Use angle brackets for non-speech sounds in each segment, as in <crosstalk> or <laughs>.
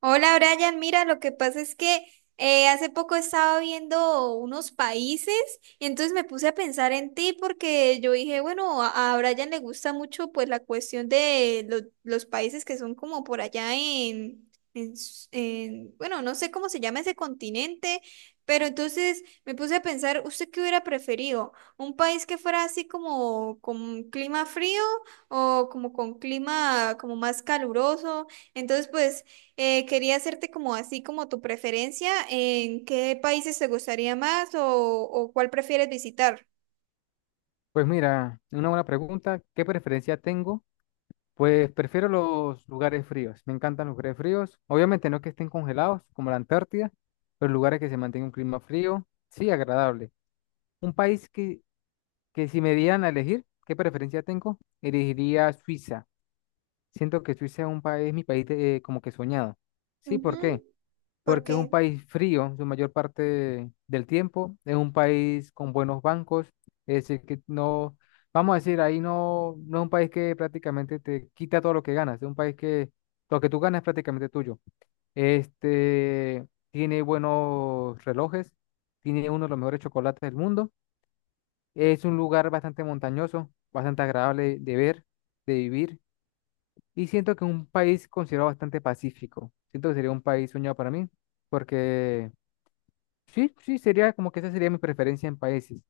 Hola Brian, mira, lo que pasa es que hace poco estaba viendo unos países y entonces me puse a pensar en ti porque yo dije, bueno, a Brian le gusta mucho pues la cuestión de lo- los países que son como por allá bueno, no sé cómo se llama ese continente, pero entonces me puse a pensar, ¿usted qué hubiera preferido? ¿Un país que fuera así como con clima frío o como con clima como más caluroso? Entonces, pues... Quería hacerte como así como tu preferencia en qué países te gustaría más o cuál prefieres visitar. Pues mira, una buena pregunta. ¿Qué preferencia tengo? Pues prefiero los lugares fríos. Me encantan los lugares fríos. Obviamente no que estén congelados, como la Antártida, pero lugares que se mantenga un clima frío, sí, agradable. Un país que si me dieran a elegir, ¿qué preferencia tengo? Elegiría Suiza. Siento que Suiza es un país, mi país de- como que soñado. Sí, ¿por qué? Ujú. Porque es un Porque país frío su mayor parte del tiempo, es un país con buenos bancos, es decir, que no, vamos a decir, ahí no es un país que prácticamente te quita todo lo que ganas, es un país que lo que tú ganas es prácticamente tuyo. Este, tiene buenos relojes, tiene uno de los mejores chocolates del mundo, es un lugar bastante montañoso, bastante agradable de ver, de vivir, y siento que es un país considerado bastante pacífico. Siento que sería un país soñado para mí, porque sí, sí, sería como que esa sería mi preferencia en países.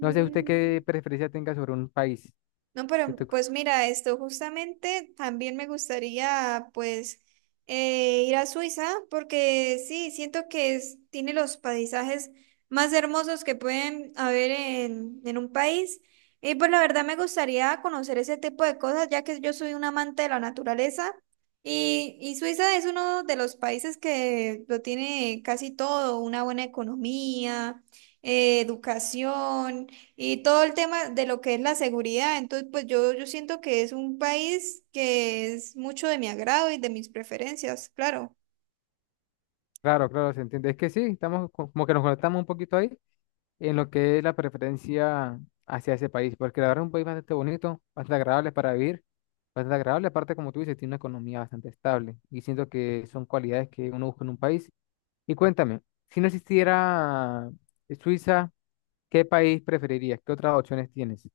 No sé usted qué preferencia tenga sobre un país. no, Que pero tú- pues mira, esto justamente también me gustaría pues ir a Suiza porque sí, siento que es- tiene los paisajes más hermosos que pueden haber en un país. Y pues la verdad me gustaría conocer ese tipo de cosas ya que yo soy un amante de la naturaleza y Suiza es uno de los países que lo tiene casi todo, una buena economía, educación. Y todo el tema de lo que es la seguridad, entonces pues yo siento que es un país que es mucho de mi agrado y de mis preferencias, claro. claro, claro, se entiende. Es que sí, estamos co- como que nos conectamos un poquito ahí en lo que es la preferencia hacia ese país, porque la verdad es un país bastante bonito, bastante agradable para vivir, bastante agradable, aparte como tú dices, tiene una economía bastante estable y siento que son cualidades que uno busca en un país. Y cuéntame, si no existiera Suiza, ¿qué país preferirías? ¿Qué otras opciones tienes?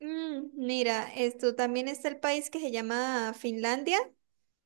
Mm, mira, esto también está el país que se llama Finlandia,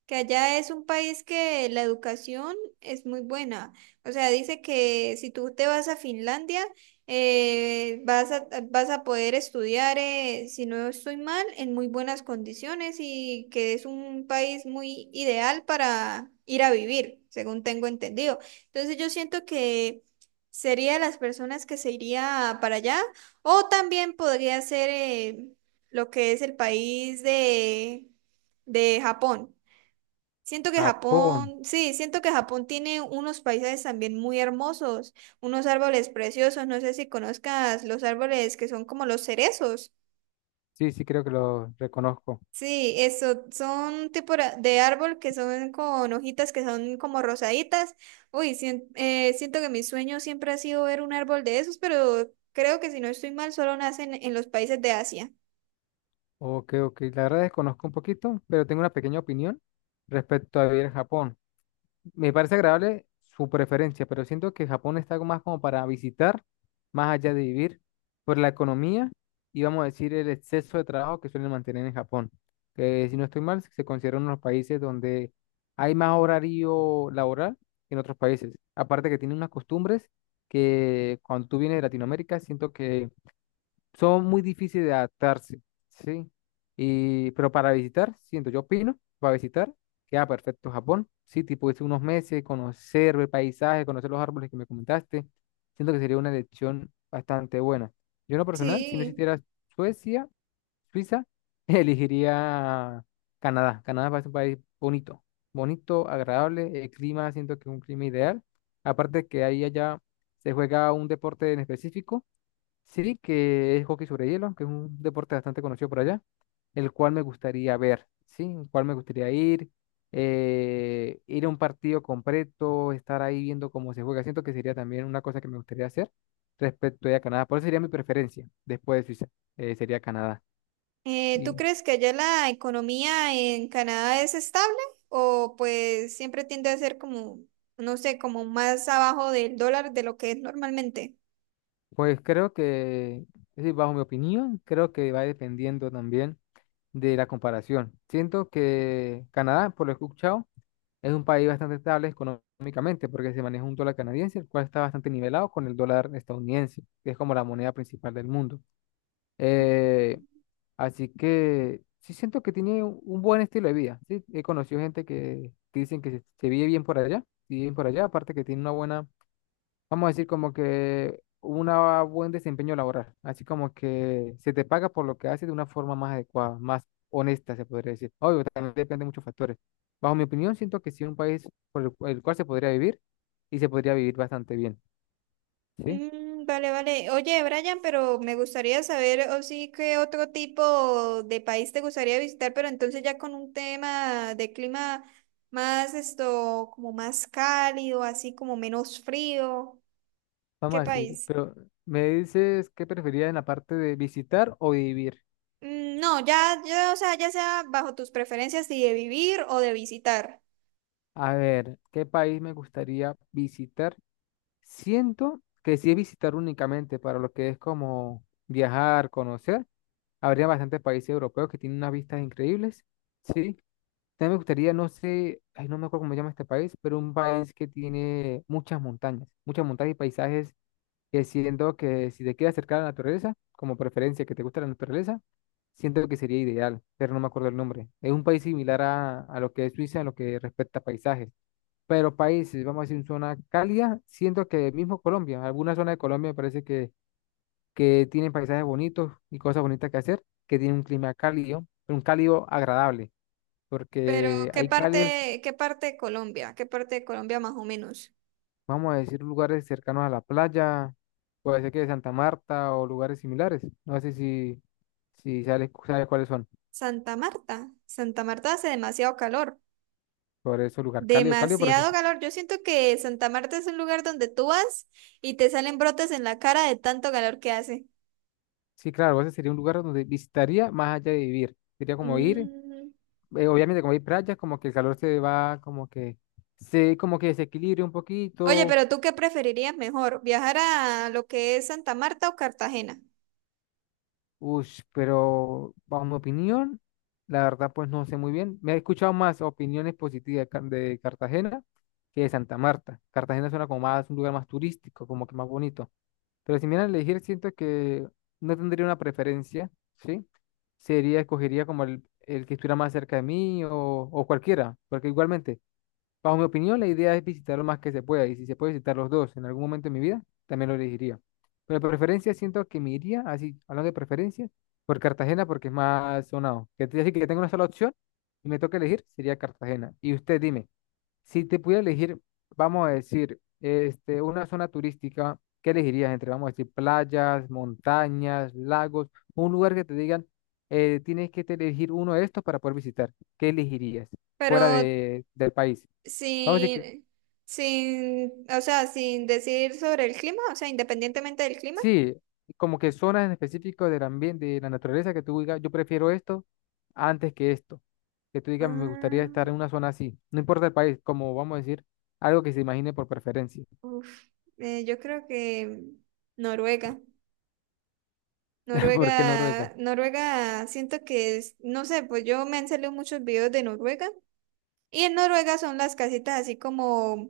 que allá es un país que la educación es muy buena. O sea, dice que si tú te vas a Finlandia, vas a poder estudiar, si no estoy mal, en muy buenas condiciones y que es un país muy ideal para ir a vivir, según tengo entendido. Entonces yo siento que sería de las personas que se iría para allá o también podría ser lo que es el país de Japón. Siento que Japón. Japón, sí, siento que Japón tiene unos paisajes también muy hermosos, unos árboles preciosos, no sé si conozcas los árboles que son como los cerezos. Sí, sí, creo que lo reconozco. Sí, eso, son tipo ra- de árbol que son con hojitas que son como rosaditas. Uy, siento que mi sueño siempre ha sido ver un árbol de esos, pero creo que si no estoy mal, solo nacen en los países de Asia. Ok, ok. La verdad desconozco un poquito, pero tengo una pequeña opinión respecto a vivir en Japón. Me parece agradable su preferencia, pero siento que Japón está más como para visitar, más allá de vivir, por la economía y vamos a decir el exceso de trabajo que suelen mantener en Japón. Que si no estoy mal, se considera uno de los países donde hay más horario laboral que en otros países. Aparte que tiene unas costumbres que cuando tú vienes de Latinoamérica, siento que son muy difíciles de adaptarse, ¿sí? Y, pero para visitar, siento, yo opino, para visitar, queda perfecto Japón, ¿sí? Tipo, irse unos meses, conocer el paisaje, conocer los árboles que me comentaste, siento que sería una elección bastante buena. Yo en lo personal, si no Sí. existiera Suecia, Suiza, <laughs> elegiría Canadá. Canadá parece un país bonito, bonito, agradable, el clima siento que es un clima ideal. Aparte que ahí allá se juega un deporte en específico, sí, que es hockey sobre hielo, que es un deporte bastante conocido por allá, el cual me gustaría ver, ¿sí? El cual me gustaría ir, ir a un partido completo, estar ahí viendo cómo se juega. Siento que sería también una cosa que me gustaría hacer respecto a Canadá. Por eso sería mi preferencia después de Suiza, sería Canadá. ¿Tú Y crees que allá la economía en Canadá es estable o pues siempre tiende a ser como, no sé, como más abajo del dólar de lo que es normalmente? pues creo que, es decir, bajo mi opinión, creo que va dependiendo también de la comparación. Siento que Canadá, por lo que he escuchado, es un país bastante estable económicamente porque se maneja un dólar canadiense, el cual está bastante nivelado con el dólar estadounidense, que es como la moneda principal del mundo. Eh, así que sí siento que tiene un buen estilo de vida. Sí, he conocido gente que dicen que se vive bien por allá, sí, bien por allá, aparte que tiene una buena, vamos a decir, como que un buen desempeño laboral, así como que se te paga por lo que haces de una forma más adecuada, más honesta, se podría decir. Obvio, también depende de muchos factores. Bajo mi opinión, siento que sí es un país por el, cu- el cual se podría vivir y se podría vivir bastante bien, ¿sí? Mm, vale, vale. Oye, Brian, pero me gustaría saber, o sí, qué otro tipo de país te gustaría visitar, pero entonces ya con un tema de clima más esto, como más cálido, así como menos frío. ¿Qué Vamos a decir, país? pero me dices qué preferirías en la parte de visitar o vivir. Mm, no, ya, ya, o sea, ya sea bajo tus preferencias si de vivir o de visitar. A ver, ¿qué país me gustaría visitar? Siento que si es visitar únicamente para lo que es como viajar, conocer. Habría bastantes países europeos que tienen unas vistas increíbles, ¿sí? También me gustaría, no sé, ay, no me acuerdo cómo se llama este país, pero un país que tiene muchas montañas y paisajes que siento que si te quieres acercar a la naturaleza, como preferencia que te gusta la naturaleza, siento que sería ideal, pero no me acuerdo el nombre. Es un país similar a lo que es Suiza en lo que respecta a paisajes, pero países, vamos a decir, en zona cálida, siento que mismo Colombia, alguna zona de Colombia me parece que tiene paisajes bonitos y cosas bonitas que hacer, que tiene un clima cálido, pero un cálido agradable, Pero, porque hay cálidos, qué parte de Colombia? ¿Qué parte de Colombia más o menos? vamos a decir, lugares cercanos a la playa, puede ser que de Santa Marta o lugares similares. No sé si, si sabes, sabes cuáles son, Santa Marta. Santa Marta hace demasiado calor. por eso lugar cálido, cálido, pero sí, Demasiado calor. Yo siento que Santa Marta es un lugar donde tú vas y te salen brotes en la cara de tanto calor que hace. sí, claro, ese sería un lugar donde visitaría más allá de vivir. Sería como ir, Mm. Obviamente como hay playas, como que el calor se va, como que se, como que desequilibre un Oye, poquito. pero ¿tú qué preferirías mejor? ¿Viajar a lo que es Santa Marta o Cartagena? Ush, pero bajo mi opinión, la verdad pues no sé muy bien. Me he escuchado más opiniones positivas de Ca- de Cartagena que de Santa Marta. Cartagena suena como más un lugar más turístico, como que más bonito. Pero si me dieran a elegir, siento que no tendría una preferencia, ¿sí? Sería, escogería como el que estuviera más cerca de mí o cualquiera, porque igualmente. Bajo mi opinión, la idea es visitar lo más que se pueda y si se puede visitar los dos en algún momento de mi vida, también lo elegiría. Pero de preferencia siento que me iría, así, hablando de preferencia, por Cartagena porque es más sonado. Que te decir que tengo una sola opción y me toca elegir, sería Cartagena. Y usted dime, si te pudiera elegir, vamos a decir, este, una zona turística, ¿qué elegirías entre, vamos a decir, playas, montañas, lagos, un lugar que te digan, tienes que te elegir uno de estos para poder visitar? ¿Qué elegirías fuera Pero de, del país? Vamos a decir que sin, sin, o sea, sin decir sobre el clima, o sea, independientemente del clima. sí, como que zonas en específico del ambiente, de la naturaleza, que tú digas, yo prefiero esto antes que esto. Que tú digas, me gustaría Ah, estar en una zona así. No importa el país, como vamos a decir, algo que se imagine por preferencia. uf, yo creo que Noruega. <laughs> ¿Por qué Noruega? Noruega, Noruega, siento que es, no sé, pues yo me han salido muchos videos de Noruega. Y en Noruega son las casitas así como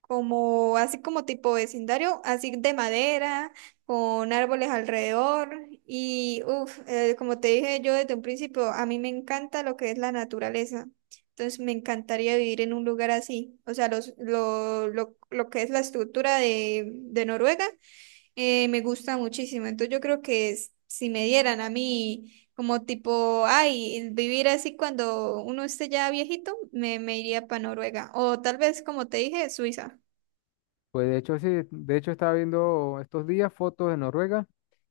como así como tipo vecindario, así de madera, con árboles alrededor y uff, como te dije yo desde un principio, a mí me encanta lo que es la naturaleza. Entonces me encantaría vivir en un lugar así. O sea, lo que es la estructura de Noruega me gusta muchísimo. Entonces yo creo que s- si me dieran a mí como tipo, ay, vivir así cuando uno esté ya viejito, me iría para Noruega. O tal vez, como te dije, Suiza. Pues de hecho, sí, de hecho estaba viendo estos días fotos de Noruega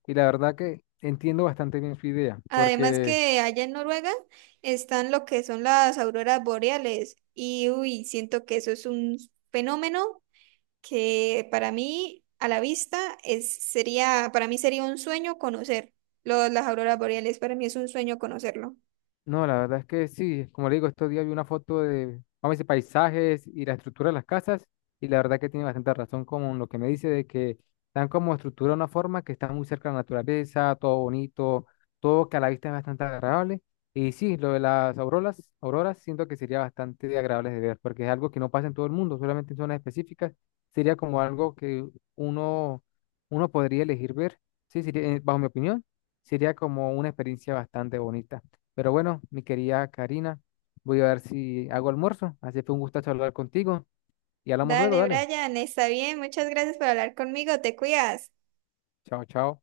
y la verdad que entiendo bastante bien su idea, Además porque que allá en Noruega están lo que son las auroras boreales y uy, siento que eso es un fenómeno que para mí a la vista es, sería, para mí sería un sueño conocer lo- las auroras boreales, para mí es un sueño conocerlo. no, la verdad es que sí, como le digo, estos días vi una foto de, vamos a decir, paisajes y la estructura de las casas, y la verdad que tiene bastante razón con lo que me dice de que están como estructura de una forma que está muy cerca de la naturaleza, todo bonito, todo que a la vista es bastante agradable. Y sí, lo de las auroras, auroras siento que sería bastante agradable de ver, porque es algo que no pasa en todo el mundo, solamente en zonas específicas, sería como algo que uno, uno podría elegir ver, sí, sería, bajo mi opinión, sería como una experiencia bastante bonita. Pero bueno, mi querida Karina, voy a ver si hago almuerzo. Así que fue un gustazo hablar contigo y hablamos luego, Dale, dale. Brian, está bien, muchas gracias por hablar conmigo, te cuidas. Chao, chao.